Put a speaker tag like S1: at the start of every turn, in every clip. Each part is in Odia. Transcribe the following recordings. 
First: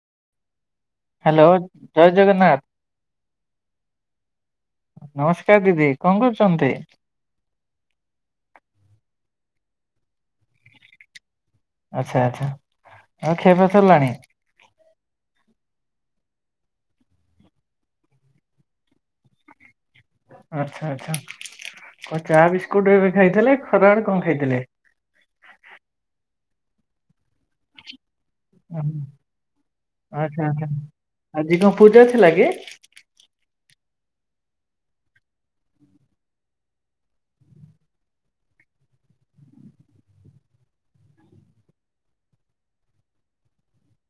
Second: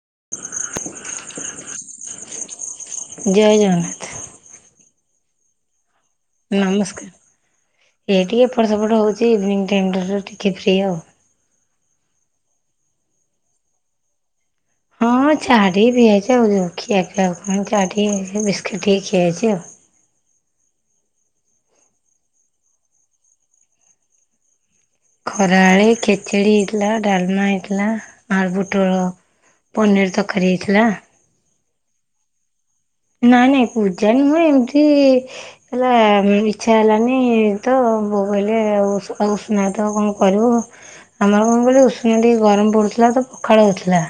S1: [inaudible]
S2: ହାଲୋ ଜୟ ଜଗନ୍ନାଥ।
S1: ଜୟ ଜଗନ୍ନାଥ
S2: ନମସ୍କାର ଦିଦି। କଣ କରୁଛନ୍ତି?
S1: ନମସ୍କାର ଏଇଠି ଏପଟ ସେପଟ ହଉଛି ଇଭିନି ଟାଇମ୍ଟାରୁ ଟିକେ ଫ୍ରି ଆଉ।
S2: ଆଚ୍ଛା ଆଚ୍ଛା ଆଉ କ୍ଷିଆ ପାଆ ସରିଲାଣି?
S1: ହଁ ଛାଡ଼ିି [unintelligible] ବିସ୍କୁିଟି ଖିଆ ହେଇଛି ଆଉ।
S2: ଆଚ୍ଛା ଆଚ୍ଛା କଣ ଚା ବିସ୍କୁଟ ଏବେ ଖାଇଥିଲେ ଖରା ବେଳେ କଣ ଖାଇଥିଲେ?
S1: ଖରାବେଳେ ଖିଚିଡି ହେଇଥିଲା ଡାଲମା ହେଇଥିଲା ଆଳୁ ପୋଟଳ ପନିର
S2: ଆଚ୍ଛା
S1: ତରକାରୀ
S2: ଆଚ୍ଛା
S1: ହେଇଥିଲା।
S2: ଆଜି କଣ ପୂଜା ଥିଲା କି?
S1: ଜାଣି ମୁଁ ଏମିତି ହେଲା ଇଚ୍ଛା ହେଲାନି ତ ବୋଉ କହିଲେ ଆଉ ଉଷୁନା ତ କଣ କରିବୁ ଆମର କଣ କହିଲୁ ଉଷୁନା ଟିକେ ଗରମ ପଡୁଥିଲା ତ ପଖାଳ ହଉଥିଲା।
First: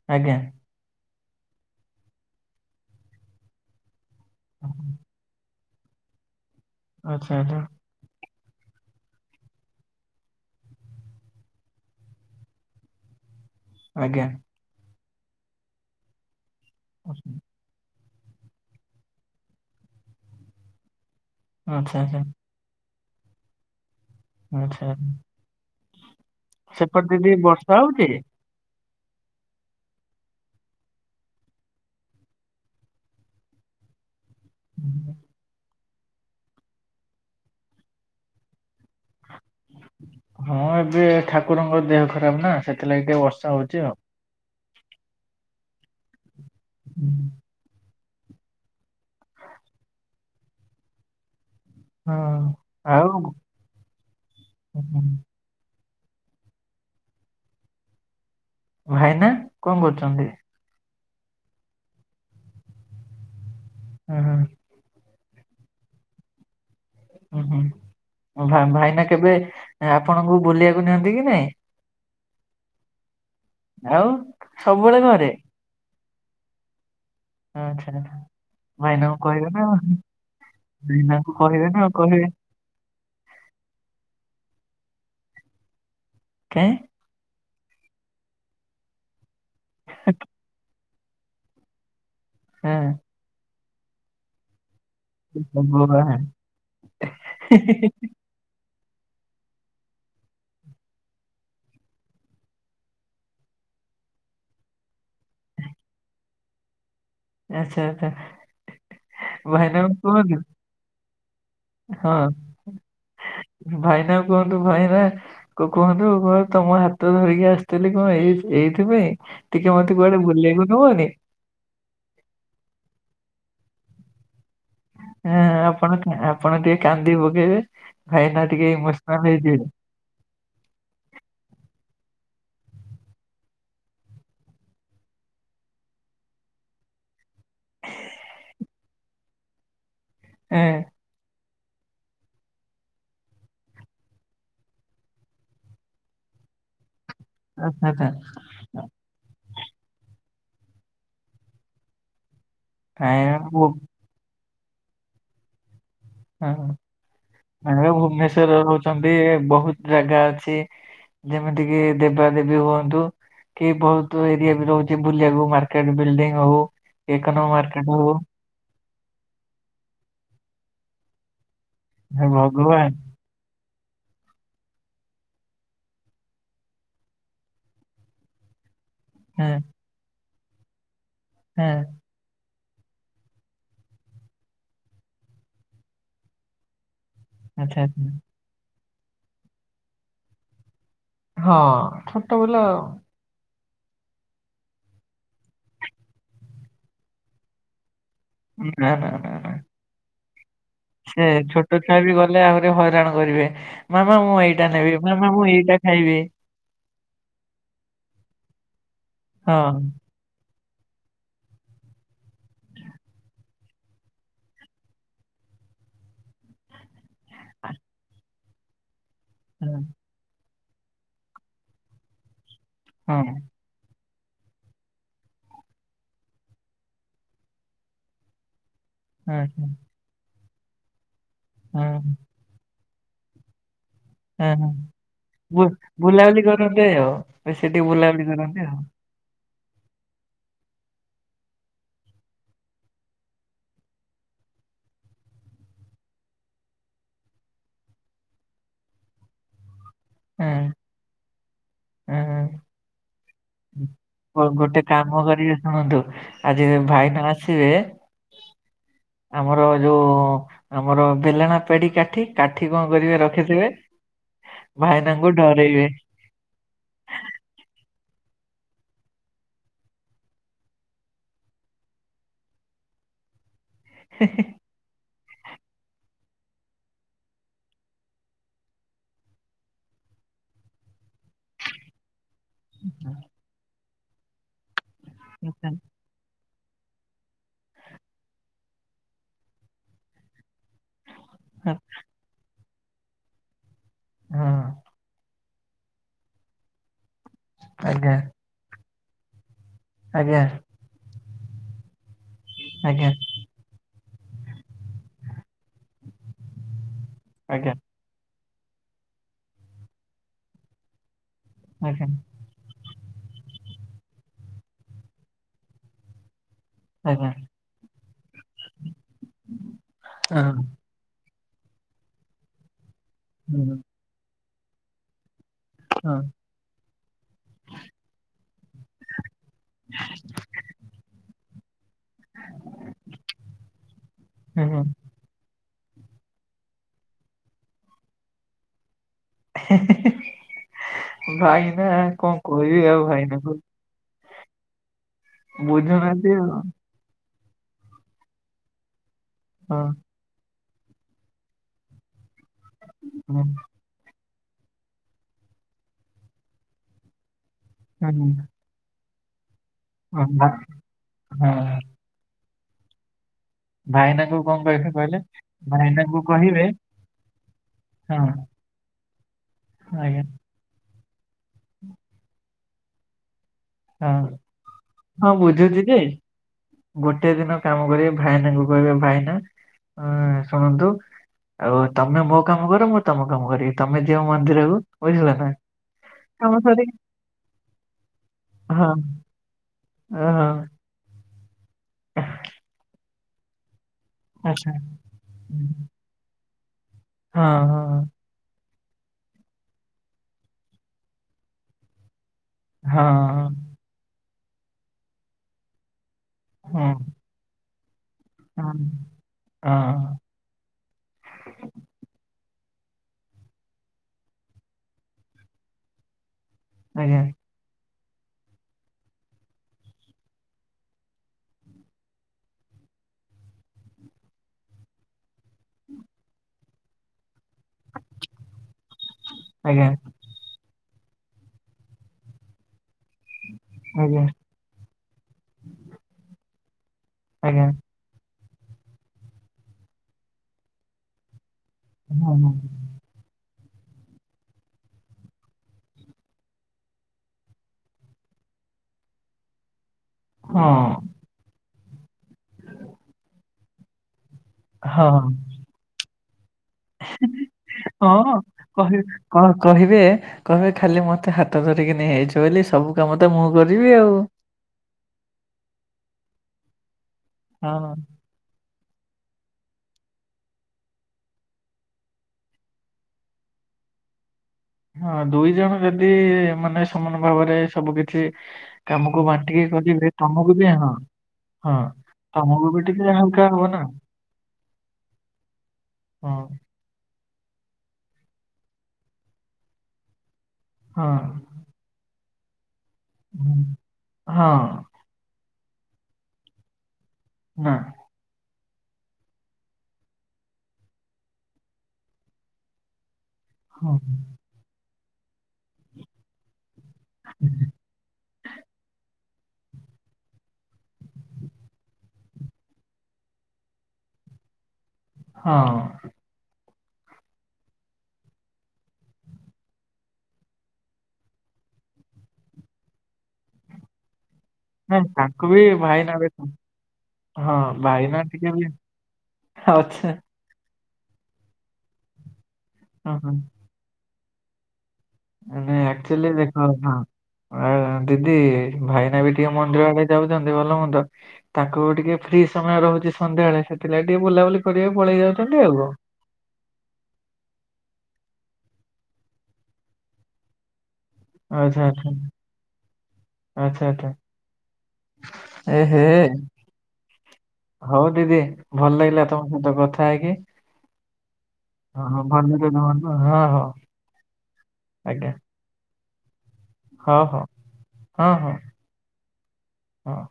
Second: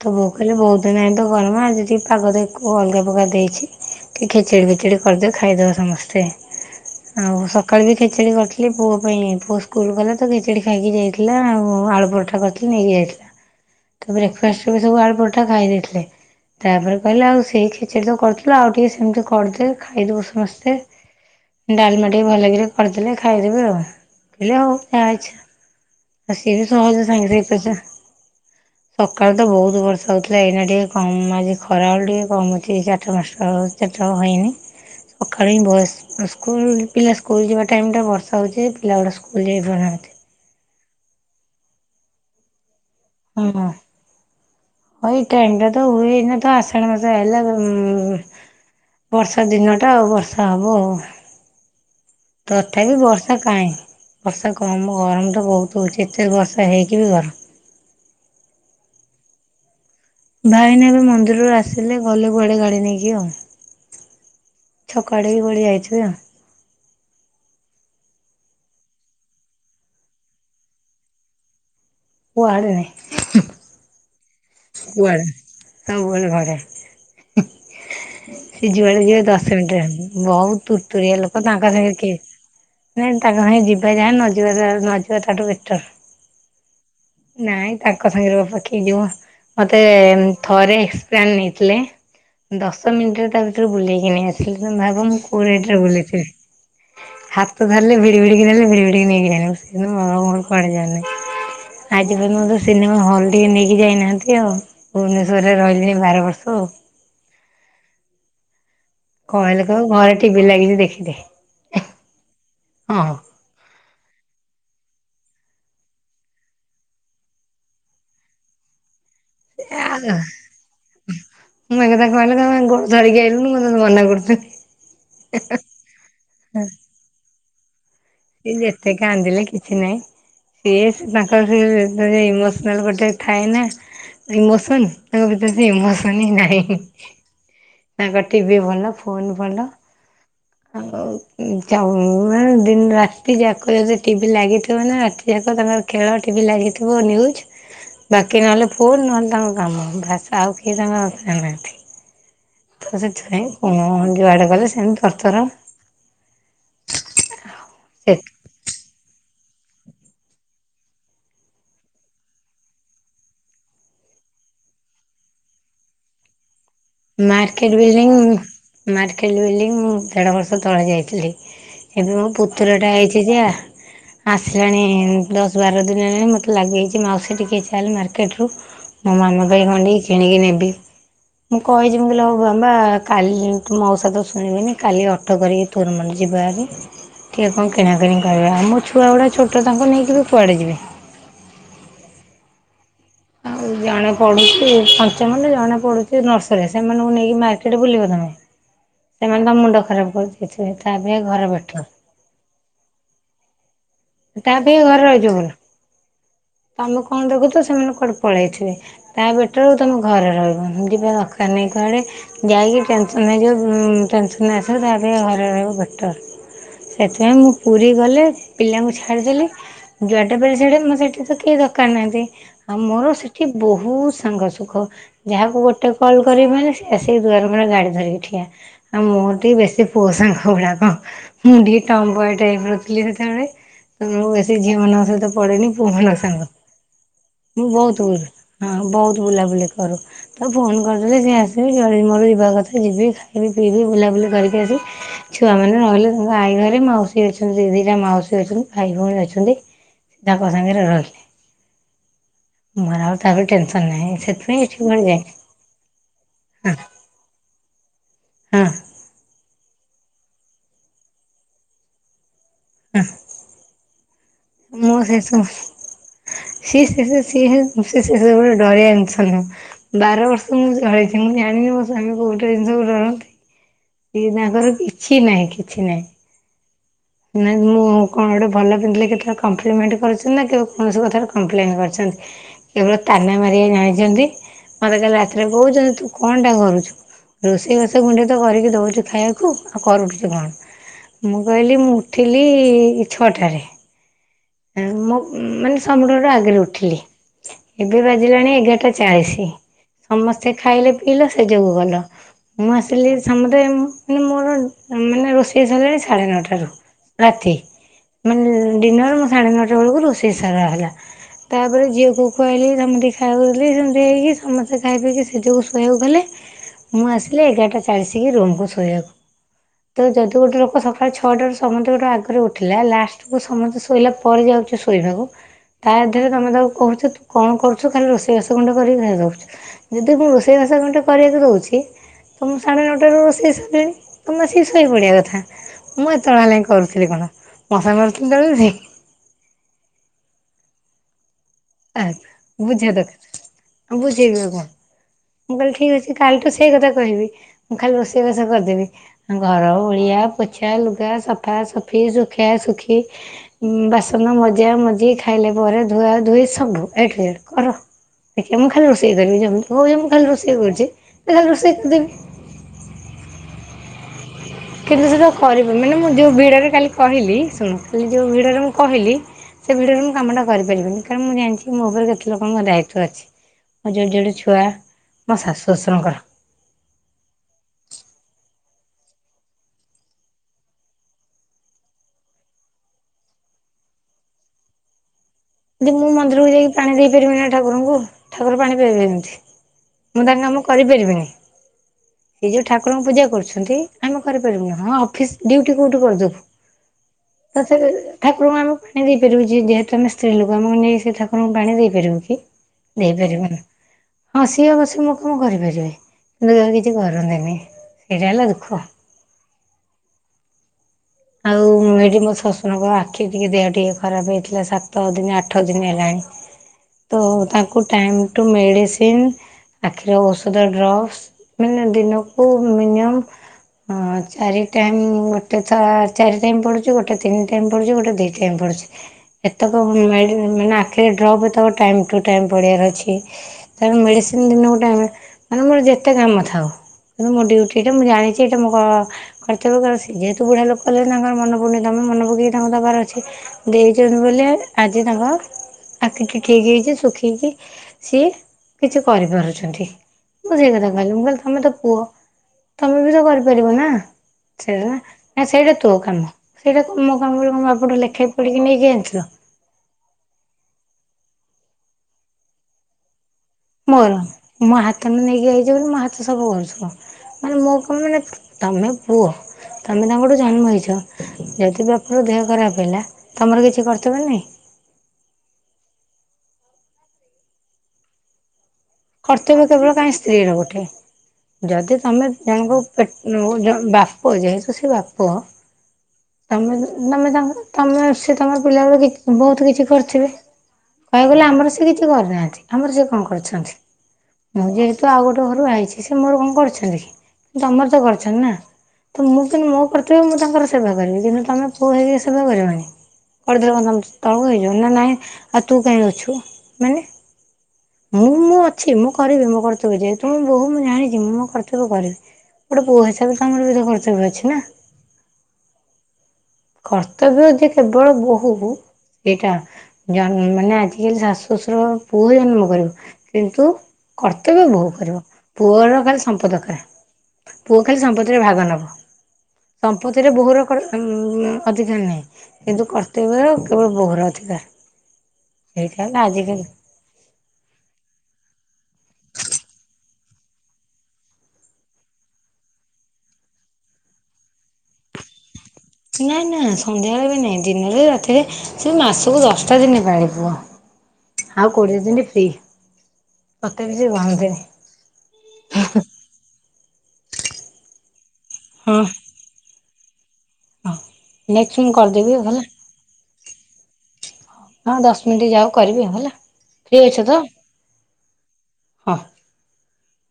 S1: ତ ବୋଉ
S2: ଆଜ୍ଞା
S1: କହିଲେ ବହୁତ ଦିନ ଏଇ ତ ଗରମ ଆଜି ଟିକେ ପାଗ ଦେଇଛି ଅଲଗା ପ୍ରକାର ଦେଇଛି। କି ଖିଚିଡ଼ି ଫିଚିଡ଼ି କରିଦିଅ ଖାଇଦେବ ସମସ୍ତେ
S2: ଆଚ୍ଛା
S1: ଆଉ
S2: ଆଚ୍ଛା
S1: ସକାଳୁ ବି ଖିଚିଡ଼ି କରି ପୁଅ ପାଇଁ ପୁଅ ସ୍କୁଲ ଗଲା ତ ଖିଚିଡି ଖାଇକି ଯାଇଥିଲା ଆଉ ଆଳୁ ପରଟା କରିଥିଲି ନେଇକି ଯାଇଥିଲା। ତ
S2: ଆଜ୍ଞା
S1: ବ୍ରେକଫାଷ୍ଟରେ ବି ସବୁ ଆଳୁପଟା ଖାଇ ଦେଇଥିଲେ ତାପର କହିଲେ ଆଉ ସେଇ ଚ ତ କରିଥିଲୁ ଆଉ ଟିକେ ସେମିତି କରିଦେ ଖାଇଦବୁ ସମସ୍ତେ
S2: ଆଚ୍ଛା
S1: ଡାଲମା
S2: ଆଚ୍ଛା
S1: ଟିକେ ଭଲ କିରି କରିଦେଲେ ଖାଇଦେବେ ଆଉ ମୁଁ କହିଲି ହଉ
S2: ଆଚ୍ଛା
S1: ତା ଇଚ୍ଛା। ଆସି ବି ସହଯେ
S2: ସେପଟେ
S1: ସାଙ୍ଗେ
S2: ଦିଦି
S1: ସାଙ୍ଗେ
S2: ବର୍ଷା
S1: ପଇସା।
S2: ହଉଛି?
S1: ସକାଳୁ ତ ବହୁତ ବର୍ଷା ହଉଥିଲା ଏଇନା ଟିକେ କମ ଆଜି ଖରାବେଳୁ ଟିକେ କମ ଅଛି। ଏଠି ଚି ମାଞ୍ଚ ସେଟା ହୋଇନି ସକାଳୁ ହିଁ ବସ୍। ସ୍କୁଲ ପିଲା ସ୍କୁଲ ଯିବା ଟାଇମଟା ବର୍ଷା ହେଉଛି ପିଲା ଗୁଡା ସ୍କୁଲ ଯାଇ ଫେରନ୍ତି।
S2: ହଁ ଠାକୁରଙ୍କ ଦେହ ଖରାପ ନା ସେ
S1: ହୁଁ ଭ [unintelligible] ତ ହୁଏନା ତ ଆଷାଢ ମାସ ହେଲା ଉ ବର୍ଷା ଦିନ ଟା ଆଉ ବର୍ଷା ହବ ଆଉ।
S2: ହଁ
S1: ତଥାପି
S2: ଆଉ
S1: ବର୍ଷା କାହିଁ ବର୍ଷା କମ୍ ଗରମ ତ ବହୁତ। ଏତେ ବର୍ଷା ହେଇକି ବି କମ୍।
S2: ଭାଇନା କଣ କରୁ
S1: ଭାଇନା ଏବେ ମନ୍ଦିରରୁ ଆସିଲେ ଗଲେ କୁଆଡେ ଗାଡି ନେଇକି ଆଉ।
S2: ଓ ହୋ।
S1: ଛକ ଆଡ଼େ କି କୁଆଡେ ଯାଇଥିବେ ଆଉ।
S2: ଉ ହୁଁ ଭାଇନା କେବେ ଆପଣଙ୍କୁ ବୁଲେଇବାକୁ ନିଅନ୍ତି କି ନାଇଁ?
S1: କୁଆଡ଼େ ନାଇଁ।
S2: ଆଉ ସବୁବେଳେ
S1: କୁଆଡେ
S2: ଘରେ?
S1: ସବୁବେଳେ ଘରେ।
S2: ଆଛା।
S1: ସି ଯିବା ବଡକୁ ଯିବେ ଦଶ ମିନିଟରେ ବହୁତ ତୁର୍ତୁରିଆ
S2: ଭାଇନାଙ୍କୁ
S1: ଲୋକ
S2: କହିବେ
S1: ତାଙ୍କ
S2: ନା ଆଉ
S1: ସାଙ୍ଗେ କିଏ
S2: କହିବେ
S1: ନାଇଁ ତାଙ୍କ ସହ ଯିବା ଯାହା ନ ଯିବା ତାଠୁ ବେଟର।
S2: କାଇଁ?
S1: ନାଇଁ ତାଙ୍କ ସାଙ୍ଗରେ ବୋପା କିଏ ଯିବ ମତେ ଥରେ ପ୍ରାନ୍ ନେଇଥିଲେ। ଦଶ ମିନିଟରେ ତା ଭିତରୁ ବୁଲେଇକି ନେଇ ଆସିଲି। ଭାବ ମୁଁ କୋଉଁ
S2: ହଁ
S1: ରେଟ ରେ
S2: ଭଗବାନ।
S1: ବୁଲିଥିବି। ହାତ ଧରିଲେ ଭିଡି ଭିଡି ନେଲେ ଭିଡି ଭିଡି। ମ ପେ। [unintelligible] ଆଜି ପର୍ଯ୍ୟନ୍ତ ମତେ ସିନେମା ହଲ୍ ଟିକେ ନେଇକି ଯାଇନାହାନ୍ତି। ଆଉ ଭୁବନେଶ୍ଵରରେ ରହିଲିଣିି ବାର ବର୍ଷ ଆଉ।
S2: ଆଛା ଆଛା।
S1: କହିଲେ କହିବ ଘରେ ଟିଭି ଲାଗିଛି ଦେଖିଦେ।
S2: ହଁ।
S1: ହଁ
S2: ଭାଇନାଙ୍କୁ କୁହନ୍ତୁ ଭାଇନା। କୁ କୁହନ୍ତୁ କହ ତମ ହାତ ଧରିକି ଆସିଥିଲି କଣ ଏଇ ଏଇଥିପାଇଁ? ଟିକେ ମତେ କୁଆଡେ ବୁଲେଇଆକୁ ନବନି?
S1: କହେଲେ ତୁ [unintelligible] ଗୋଡ଼ ଧରିକି ଆଇଲୁନୁ ମୁଁ ତତେ ମନା କରୁଥିଲି।
S2: ହଁ। ଆପଣ ଆପଣ ଟିକେ କାନ୍ଦି ପକେଇବେ। ଭାଇନା
S1: ସେ
S2: ଟିକେ
S1: ଯେତେ
S2: ଇମୋସନାଲ
S1: କାନ୍ଦିଲେ
S2: ହେଇଯିବେ
S1: କିଛି ନାହିଁ। ସିଏ ତାଙ୍କ ସେ ଇମୋସନାଲ ଗୋଟେ ଥାଏ ନା। ଇମୋସନ ତାଙ୍କ ଭିତରେ ସେ ଇମୋସନ ହିଁ ନାହିଁ। ତାଙ୍କ ଟିଭି ଭଲ ଫୋନ ଭଲ
S2: ହଁ
S1: ଆଉ। ଜମା ଦିନ ରାତି ଯାକ ଯଦି ଟିଭି ଲାଗିଥିବ ନା ରାତି ଯାକ ତାଙ୍କର ଖେଳ ଟିଭି। ଲାଗିଥିବ ନିୟୁଜ୍
S2: ଆଚ୍ଛା ଆଚ୍ଛା
S1: ବାକି ନହେଲେ ଫୋନ ନହେଲେ ତାଙ୍କ କାମ ଭାଷା ଆଉ କେହି ତାଙ୍କ। [unintelligible] ତ
S2: ଭାଇନା
S1: ସେଥିପାଇଁ
S2: କୁ
S1: କଣ ଯୁଆଡେ ଗଲେ ସେମିତି ତର୍ତର।
S2: ହଁ। ଭୁବନେଶ୍ଵର ରହୁଛନ୍ତି। ବହୁତ ଜାଗା ଅଛି ଯେମିତି କିି ଦେବା ଦେବୀ ହୁଅନ୍ତୁ। କି ବହୁତ ଏରିଆ ବି ରହୁଛି ବୁଲିବାକୁ ମାର୍କେଟ ବିଲ୍ଡିଙ୍ଗ ହଉ। ଏକନ
S1: ମାର୍କେଟ
S2: ହଉ
S1: ବିଲ୍ଡିଙ୍ଗ ମାର୍କେଟ ବିଲ୍ଡିଙ୍ଗ ମୁଁ ଦେଢ ବର୍ଷ ତଳେ ଯାଇଥିଲି। ଏବେ ମୋ
S2: ହେ
S1: ପୁତୁରା
S2: ଭଗବାନ
S1: ଟା ହେଇଛି ଯେ ଆସ ଆସିଲାଣି ଦଶ ବାର ଦିନ ହେଲାଣି ମୋତେ ଲାଗି ହୋଇଛି ମାଉସୀ ଟିକଏ ଚାଲେ ମାର୍କେଟରୁ ମୋ ମାମା
S2: ହଁ
S1: ପାଇଁ କଣ ଟିକେ କିଣିକି ନେବି। ମୁଁ
S2: ହଁ
S1: କହିଛିି ମୁଁ କହିଲି ହଉ। ବା କାଲି ତୋ ମଉସା ତ ଶୁଣିବେନି। କାଲି ଅଟ କରିକି ତୋର ମୋର ଯିବା ହାରି। ଟିକେ କଣ
S2: ଆଚ୍ଛା ଆଚ୍ଛା
S1: କିଣାକିଣି କରିବା। ଆଉ ମୋ ଛୁଆ ଗୁଡ଼ା ଛୋଟ ତାଙ୍କୁ ନେଇକି କୁଆଡ଼େ ଯିବେ।
S2: ହଁ। ଛୋଟ ପିଲା ଆଉ।
S1: ଆଉ ଜଣେ ପଡୁଛି ପଞ୍ଚମରେ। ଜଣେ ପଡୁଛି ନର୍ସରୀରେ ସେମାନଙ୍କୁ ନେଇକି ମାର୍କେଟ ବୁଲିବ ତମେ
S2: ନା ନା
S1: ।
S2: ନା
S1: ସେମାନେ
S2: ନା
S1: ତମ ମୁଣ୍ଡ ଖରାପ କରିଦେଇଥିବେ। ତାପ
S2: ସେ
S1: ଅପେକ୍ଷା ଘରେ
S2: ଛୋଟ
S1: ବେଟର।
S2: ଛୁଆ ବି ଗଲେ ଆହୁରି ହଇରାଣ କରିବେ। ମାମା ମୁଁ
S1: ତା
S2: ଏଇଟା
S1: ଅପେକ୍ଷା
S2: ନେବି
S1: ଘରେ
S2: ମାମା
S1: ରହିଯିବ
S2: ମୁଁ
S1: ଭଲ।
S2: ଏଇଟା ଖାଇବି।
S1: ତମେ କଣ ଦେଖୁଛ ସେମାନେ କୁଆଡେ ପଳେଇଥିବେ। ତା
S2: ହଁ
S1: ବେଟର ତମେ ଘରେ ରହିବ। ଯିବା ଦରକାର ନାହିଁ କୁଆଡ଼େ। ଯାଇକି ଟେନସନ୍ ହେଇ ହେଇଯିବ। ଟେନସନ୍ ଆସିବ ତାପରେ ଘରେ ରହୁ ବେଟର। ସେଥିପାଇଁ ମୁଁ ପୁରୀ ଗଲେ ପିଲାଙ୍କୁ ଛା ଛାଡିଦେଲି।
S2: ହଁ
S1: ଯୁଆଡେ ପାଇ ସିଆଡ଼େ ମୋର ସେଇଠି ତ କେହି ଦରକାର ନାହାନ୍ତି। ଆଉ ମୋର
S2: ହଁ
S1: ସେଠି ବହୁତ ସାଙ୍ଗ ସୁଖ ଯାହାକୁ ଗୋଟେ କଲ୍ କରିବି ମାନେ ସିଏ ଆସିକି ଦୁଆର ମୁହଁରେ ଗାଡି ଧରିକି ଠିଆ। ଆଉ ମୋର
S2: ହଁ
S1: ଟିକେ
S2: ହଁ
S1: ବେଶୀ ପୁଅ ସାଙ୍ଗ ଗୁଡାକ। ମୁଁ ଟିକେ
S2: ହଁ
S1: ଟମ୍ପ ଟାଇପର ଥିଲି ସେତେବେଳେ। ମୁଁ ବେଶୀ
S2: ହଁ
S1: ଝିଅ ମାନଙ୍କ ସହିତ ପଡ଼େନି
S2: ବୁ-
S1: ପୁଅ ମାନଙ୍କ
S2: ବୁଲାବୁଲି
S1: ସାଙ୍ଗ।
S2: କରନ୍ତେ ଆଉ
S1: ମୁଁ
S2: ସେଠି
S1: ବହୁତ ହଁ
S2: ବୁଲାବୁଲି
S1: ବହୁତ
S2: କରନ୍ତେ ଆଉ
S1: । ବହୁତ ବୁଲାବୁଲି। କରୁ ତାକୁ ଫୋନ କରିଦେଲେ ସିଏ ଆସିବେ ମୋର ଯିବା କଥା ଯିବି ଖାଇବି ପିଇବି ବୁଲାବୁଲି କରିକି ଆସିବି ଘରକୁ। ଛୁଆ ମାନେ ନହେଲେ ତାଙ୍କ ଆଈ ଘରେ ମାଉସୀ ଅଛନ୍ତି ଦି ଦିଟା ମାଉସୀ ଅଛନ୍ତି। ଭାଇ ଭଉଣୀ ଅଛନ୍ତି। ସେ ତାଙ୍କ ସାଙ୍ଗରେ ରହିଲେ।
S2: ହୁଁ।
S1: ମୋର ଆଉ ତାପରେ ଟେନସନ ନାହିଁ ସେଥିପାଇଁ ଏଠି
S2: ଗୋଟେ
S1: କୁଆଡେ
S2: କାମ
S1: ଯାଏନି
S2: କରିବେ ଶୁଣନ୍ତୁ। ଆଜି ଭାଇନା ଆସିବେ
S1: ହଁ।
S2: ଯୋଉଁ ଆମର ବେଲଣା ପେଡି କାଠି। କାଠି କଣ କରିବେ ରଖିଥିବେ।
S1: ମୁଁ
S2: ଭାଇନାଙ୍କୁ
S1: ସେସବୁ
S2: ଡରାଇବେ।
S1: [unintelligible] ଡରିବା ଜିନିଷ ନୁହଁ। ବାର ବର୍ଷ ମୁଁ ରହିଚି, ମୁଁ ଜାଣିନି ମୋ ସାଙ୍ଗେ କୋଉ ଜିନିଷ ଡରନ୍ତି। ସେ ତାଙ୍କର କିଛି ନାହିଁ ।କିଛି ନାହିଁ। ନାଇଁ ।ମୁଁ କଣ ଗୋଟେ ଭଲ ପିନ୍ଧିଲି, କେତେବେଳେ କମ୍ପ୍ଲିମେଣ୍ଟ କରିଛନ୍ତି। ନା କୌଣସି କଥାରେ କମ୍ପ୍ଲେନ କରିଛନ୍ତି। କେବଳ ତାନା ମାରିବା ଜାଣିଛନ୍ତି। ମତେ କାଲି ରାତିରେ କହୁଛନ୍ତି। ତୁ କଣ ଟା କରୁ ରୋଷେଇ ବାସ ତ ଗଣ୍ଡେ କରିକି ଦଉଛୁ ଖାଇବାକୁ। ଆଉ କରୁୁଚୁ କଣ? ମୁଁ କହିଲି। ମୁଁ ଉଠିଲି ଛଅଟାରେ।
S2: ହଁ
S1: ମୁଁ ମାନେ, ସମୁଦରୁ ଆଗରେ ଉଠିଲି ।ଏବେ
S2: ଆଜ୍ଞା
S1: ବାଜିଲାଣି ଏଗାରଟା। ଚାଳିଶ।
S2: ଆଜ୍ଞା
S1: ସମସ୍ତେ ଖାଇଲେ ପିଇଲ, ସେ ଯୁଗ ଗଲ। ମୁଁ
S2: ଆଜ୍ଞା
S1: ଆସିଲି, ସମସ୍ତେ ମାନେ ମୋର ରୋଷେଇ ସରିଲାଣି ସାଢେ ନଅଟାରୁ। ରାତି
S2: ଆଜ୍ଞା
S1: ମାନେ ଡିନର ମୁଁ ସାଢେ ନଅଟା ବେଳକୁ ରୋଷେଇ ସରା ହେଲା। ତାପରେ
S2: ଆଜ୍ଞା
S1: ଝିଅକୁ କହିଲି ତମ ଦେ ଖାଇକୁଥିଲ। ସେମିତି ହେଇକି, ସମସ୍ତେ ଖାଇ ପିଇକି ସେଜକୁ ଶୋଇବାକୁ ଗଲେ। ମୁଁ
S2: ଆଜ୍ଞା
S1: ଆସିଲି ଏଗାରଟା ଚାଳିଶିକି, ରୁମକୁୁ ଶୋଇବାକୁ। ତ ଯଦି ଗୋଟେ
S2: ହଁ
S1: ଲୋକ ସକାଳ ଛଅଟା ସମସ୍ତେ ଗୋଟେ ଆଗରେ ଉଠିଲା ।ଲାଷ୍ଟକୁ ସମସ୍ତେ
S2: ହଁ
S1: ଶୋଇଲା ପରେ ଯାଉଛି, ଶୋଇବାକୁ। ତା ଏରେ, ତମେ ତାକୁ କହୁଛୁ ।କଣ କରୁ ଖାଲି ରୋଷେଇ ବାସ ଗଣ୍ଡେ କରିକି ଦେଉଛୁ। ଯଦି ମୁ ରୋଷେଇବା ଣ୍ଟେ କରିବାକୁ, ରହୁଛି। ତ ମୁଁ ସାଢେ ନଅଟା ର ରୋଷେଇ ସରେ। ତମେ
S2: ହଁ
S1: ଶୋଇ
S2: ହଁ
S1: ପଡିବା କଥା। ମୁଁ ଏତେବେଳେ ହେ ଲାଗି କରୁଥିଲି କଣ ।ମଶା ମାରୁଥିଲି
S2: ଭାଇନା, କଣ
S1: ଆଜ୍ଞା
S2: କହିବି
S1: ବୁଝିବା
S2: ଆଉ
S1: ଦରକାର
S2: ଭାଇନଙ୍କୁ।
S1: ଆଉ କଣ ମୁଁ କହିଲେ ଠିକ ଅଛି। କାଲି ତୁ
S2: ଆଉ
S1: ସେଇ କଥା କହିବି। ମୁଁ ଖାଲି ରୋଷେଇବାଷ କରିଦେବି ।ଘର
S2: ହଁ
S1: ଓଳିଆ ପୋଛା, ଲୁଗା ସଫା ସଫି, ଶଖିଆ ଶୁଖି
S2: ହୁଁ
S1: ବାସନ ମଜା ମଜି, ଖାଇଲେ ପରେ ଧୁଆ ଧୋଇ। ସବୁ ଏ ଠୁ ଜେଡ କର
S2: ହୁଁ
S1: ଆ। ମୁଁ ଖାଲି ରୋଷେଇ କ। ଯେମନ ହଉ ଏ, ମୁଁ
S2: ହଁ
S1: ଖାଲି
S2: ଭା-
S1: ରୋଷେଇ କରୁଛି ।କାଲି ରୋଷେଇ
S2: ହଁ।
S1: ଏକଦିନି
S2: ଭାଇନା ଙ୍କୁ
S1: କିନ୍ତୁ ସେଟ କରିବ ।ମାନେ ମୁଁ ଯୋଉ
S2: କହିବେ
S1: ଭିଡରେ କାଲି କହିଲି ।ଶୁଣ କାଲି
S2: ହଁ
S1: ଯୋଉଁ ଭିଡରେ, ମୁଁ କହିଲି ସେ ଭିଡରେ ।ମୁଁ
S2: ଆଜ୍ଞା
S1: କାମଟା କରିପାରିବିନି ।କାରଣ ମୁଁ ଜାଣିଛି ମୋ ଉପରେ କେତେ ଲୋକଙ୍କର ଦାୟିତ୍ଵ ଅଛି। ମୋ
S2: ହଁ
S1: ଯେଡ଼େ ଯେଡ଼େ ଛୁଆ।
S2: ହଁ
S1: ମୋ ଶାଶୁ
S2: ବୁଝୁଛି ଯେ
S1: ଶ୍ୱଶୁରଙ୍କର।
S2: ଗୋଟେ ଦିନ କାମ କରିବେ, ଭାଇନାଙ୍କୁ କହିବେ। ଭାଇନା ଶୁଣନ୍ତୁ। ଆଉ ତମେ ମୋ କାମ କର ।ମୁଁ ତମ କାମ କରିବି ।ତମେ ଯଅ ମନ୍ଦିରକୁ ବୁଝିଲ। ନା
S1: ଯଦି ମୁଁ ମନ୍ଦିରକୁ
S2: କାମ
S1: ଯାଇକି, ପାଣି
S2: ସରିକି
S1: ଦେଇପାରିବି ନା ଠାକୁରଙ୍କୁ। ଠାକୁର ପାଣି
S2: ହଁ
S1: ପାଇବି ଏମିତି। ମୁଁ ତାଙ୍କ
S2: ଓହୋ
S1: କାମ କରିପାରିବିନି। ସେ ଯୋଉ ଠାକୁରଙ୍କୁ ପୂଜା କରୁଛନ୍ତି। ଆମେ
S2: ଆଚ୍ଛା
S1: କରିପାରିବୁନ। ହଁ, ଅଫିସ ଡୁଟି କୋଉଠୁ କରିଦବୁ।
S2: ହଁ
S1: ତ ସେ
S2: ହଁ
S1: ଠାକୁରଙ୍କୁ ଆମକୁ ପାଣି ଦେଇ ପାରିବୁ। ଯେ ଯେହେତୁ ଆମେ ସ୍ତ୍ରୀ ଲୋକ। ଆମକୁ ନେଇକି, ସେ ଠାକୁରଙ୍କୁ ପାଣି ଦେଇପାରିବ କି
S2: ହଁ
S1: ।ଦେଇପାରିବନି। ହଁ ।ସିଏ ଅବଶ୍ୟ ମୁଁ କଣ କରିପାରିବି। କିନ୍ତୁ
S2: ହଁ
S1: କିଛି କରନ୍ତିନି। ହେଲା
S2: ହଁ,
S1: ଦୁଃଖ।
S2: ହଁ।
S1: ଆପଣଙ୍କ ଆଖି ଟିକେ ଦେହ ଟିକେ ଖରାପ ହେଇଥିଲା। ସାତ ଦିନ ଆଠ ଦିନ ହେଲାଣି। ତ
S2: ଆଜ୍ଞା
S1: ତାଙ୍କୁ ଟାଇମ ଟୁ ମେଡିସିନ ଆଖିର ଔଷଧ ଡ୍ରପସ୍ ଦିନକୁ ମିନିମମ୍ ହଁ ଚାରି ଟାଇମ୍ ଗୋଟେ [unintelligible] ଚାରି ଟାଇମ୍ ପଡୁଛି ।ଗୋଟେ ତିନି ଟାଇମ୍ ପଡୁଛି ।ଗୋଟେ ଦି ଟାଇମ୍ ପଡୁଛି। ଏତକ
S2: ଆଜ୍ଞା
S1: [unintelligible] ମାନେ ଡ୍ରପ୍ ତ, ଟାଇମ ଟୁ ଟାଇମ ପଢିବାର ଅଛି। ତା
S2: ଆଜ୍ଞା
S1: ମେଡିସିନ ଦିନେ [unintelligible] ଗୋଟେମେ, ମାନେ ମୋର ଯେତେ କାମ ଥାଉ। କିନ୍ତୁ ମୋ
S2: ଆଜ୍ଞା
S1: ଡ୍ୟୁଟିଟା ।ମୁଁ ଜାଣିଛି ଏଇଟା ମୋ କର୍ତବ୍ୟ କରିଛି। ଯେହେତୁ ବୁଢା ଲୋକ ହେଲେଣି ତାଙ୍କର ମନ ପୁଣିି ତମେ ମନେ
S2: ହଁ
S1: ପକେଇକି ତାଙ୍କ ଦବାର ଅଛି, ଦେଇଛନ୍ତି ବୋଲି ଆଜି, ତାଙ୍କ ଆଖିିକି ଠିକ୍ ହେଇଛି, ଶୁଖେଇକି ସିଏ କିଛି କରିପାରୁଛନ୍ତି। ମୁଁ ସେଇ
S2: ହଁ
S1: କଥା କହିଲି ମୁଁ କହିଲି ତମେ ତ ପୁଅ ତମେ ବି ତ କରିପାରିବ ନା। ସେ
S2: ହଁ
S1: ନା ସେଇଟା ତୋ କାମ। ସେଇଟା ମୋ କାମ ବୋଲି ମୋ ବାପଠୁ ଲେଖେଇ
S2: ହଁ
S1: ପଢିକି ନେଇକି ଆଣିଥିଲ।
S2: କ କହିବେ କହିବେ ଖାଲି ମତେ ହାତ ହାତ ଧରିକିନି ନେଇ ଆଇଚ ବୋଲି ସବୁ କାମ ତ ମୁଁ କରିବି
S1: ମୋର
S2: ଆଉ
S1: ମୋ ହାତ ନ ନେଇକି ଆଇଜ ବୋଲି ମୋ ହାତ ସବୁ କରୁଛ। ମାନେ ମୋ
S2: ହଁ।
S1: କଣ ମାନେ ତମେ ପୁଅ ତମେ ତାଙ୍କଠୁ ଜନ୍ମ ହେଇଛ ଯଦି ବାେପାର ଦେହ ଖରାପ ହେଲା ତମର କିଛି କର୍ତବ୍ୟ ନାହିଁ।
S2: ହଁ ଦୁଇ ଜଣ ଯଦି ମାନେ ସମାନ ଭାବରେ ସବୁ କିଛି କାମକୁ
S1: କର୍ତ୍ତବ୍ୟ
S2: ବାଟିକି
S1: କେବଳ କାହିଁ
S2: କରିବେ
S1: ସ୍ତ୍ରୀର
S2: ତମକୁ ବି
S1: ଗୋଟେ।
S2: ହଁ। ହଁ
S1: ଯଦି ତମେ
S2: ତମକୁ
S1: ଜଣକ
S2: ବି ଟିକେ
S1: ପେଟ
S2: ହାଲକା
S1: ଉଁ
S2: ହବ
S1: ଯ
S2: ନା
S1: ବାପ ଯେହେତୁ ସେ ବାପ
S2: ହଁ
S1: ତମେ ତମେ ତାଙ୍କ ତମେ ସେ ତମର ପିଲାବେଳୁ କିଛ ବହୁତ କିଛି କରିଥିବେ
S2: ହଁ
S1: କହିବାକୁ ଗଲେ ଆମର ସେ କିଛି କରିନାହାନ୍ତି। ଆମର ସେ କଣ
S2: ହୁଁ,
S1: କରିଛନ୍ତି ମୁଁ
S2: ହଁ
S1: ଯେହେତୁ ଆଉ ଗୋଟେ ଘରୁ ଆଇଛି ସେ ମୋର କଣ କରିଛନ୍ତି?
S2: ନା
S1: ତମର ତ କରିଛନ୍ତି ନା। ତ ମୁଁ କିନ୍ତୁ ମୋ କର୍ତଵ୍ୟ ମୁଁ ତାଙ୍କର ସେବା କରିବି କିନ୍ତୁ ତମେ ପୁଅ ହେଇକି ସେବା କରିବନି। କରିଦେଲେ କଣ
S2: ହଁ
S1: ତମେ ତଳକୁ ହେଇଯିବ ନା ନାଇଁ ଆଉ ତୁ କାଇଁ ଅଛୁ। ମାନେ
S2: ହୁଁ। [inaudible]
S1: ମୁଁ ମୁଁ ଅଛି ମୁଁ କରିବି ମୋ କର୍ତବ୍ୟ ଯେହେତୁ ମୁଁ ବୋହୁ ମୁଁ ଜାଣିଛି ମୁଁ ମୋ କର୍ତ୍ତବ୍ୟ କରିବି। ଗୋଟେ ପୁଅ ହିସାବରେ ତମର ବି ତ କର୍ତ୍ତବ୍ୟ ଅଛି ନା।
S2: ହଁ।
S1: କର୍ତ୍ତବ୍ୟ ଯେ କେବଳ ବୋହୁକୁ ସେଇଟା ଜନ୍ ମାନେ ଆଜିକାଲି ଶାଶୁ ଶଶୁର ପୁଅ ଜନ୍ମ କରିବ କିନ୍ତୁ କର୍ତ୍ତବ୍ୟ ବୋହୁ
S2: ନାଇଁ
S1: କରିବ
S2: ତାଙ୍କୁ ବି
S1: ପୁଅର
S2: ଭାଇନା
S1: ଖାଲି
S2: ବି
S1: ସମ୍ପ ଦରକାର।
S2: ହଁ
S1: ପୁଅ ଖାଲି
S2: ଭାଇନା
S1: ସମ୍ପତ୍ତିରେ
S2: ଟିକେ ବି
S1: ଭାଗ ନବ
S2: ଅଛି
S1: ସମ୍ପତିରେ ବହୁ ର ଅଧିକାର ନାହି କିନ୍ତୁ
S2: ହଁ ହଁ
S1: କର୍ତ୍ତବ୍ୟ କେବଳ ବହୁ ର ଅଧିକାର। ସେଇଟା ହେଲା
S2: ଆକ୍ଚୁଆଲି
S1: ଆଜିକାଲି
S2: ଦେଖ ଦିଦି ଭାଇ ବି ଟିକେ ମନ୍ଦିର ଆଡେ ଯାଉଛନ୍ତି ଭଲ ମନ୍ଦ ତାଙ୍କୁ ବି ଟିକେ ଫ୍ରି ସମୟ ରହୁଛି ସନ୍ଧ୍ୟାବେେଳେ ସେଥିଲାଗି ଟିକେ ବୁଲାବୁଲି କରିବାକୁ ପଳେଇ ଯାଉଛନ୍ତି ଆଉ।
S1: ନାଇ ନା ସନ୍ଧ୍ୟାବେଳେ ବି ନାଇଁ ଦିନରେ ରାତିରେ ସେ ମାସକୁ ଦଶଟା ଦିନ ପାଳି ପୁଅ। ଆଉ
S2: ଆଚ୍ଛା
S1: କୋଡ଼ିଏ
S2: ଆଚ୍ଛା
S1: ଦିନି ଫ୍ରି। ତତେ
S2: ଆଚ୍ଛା
S1: କିଛି
S2: ଆଛା
S1: କହନ୍ତିନି
S2: ଏ ହେ ହଉ ଦିଦି
S1: ହଁ
S2: ଭଲ ଲାଗିଲା ତମ ସହିତ କଥା ହେଇକି।
S1: ହଁ ନେକ୍ସଟ୍ ମୁଁ
S2: ହଁ ହଁ
S1: କରିଦେବି ଆଉ ହେଲା।
S2: ଭଲରେ ରୁହନ୍ତୁ ଆଉ ଅ ହ
S1: ହଁ ଦଶ ମିନିଟ୍ ଯାଉ କରିବି ଆଉ ହେଲା। ଫ୍ରି
S2: ହଉ
S1: ଅଛ ତ
S2: ହଉ
S1: ହଁ।
S2: ହଁ।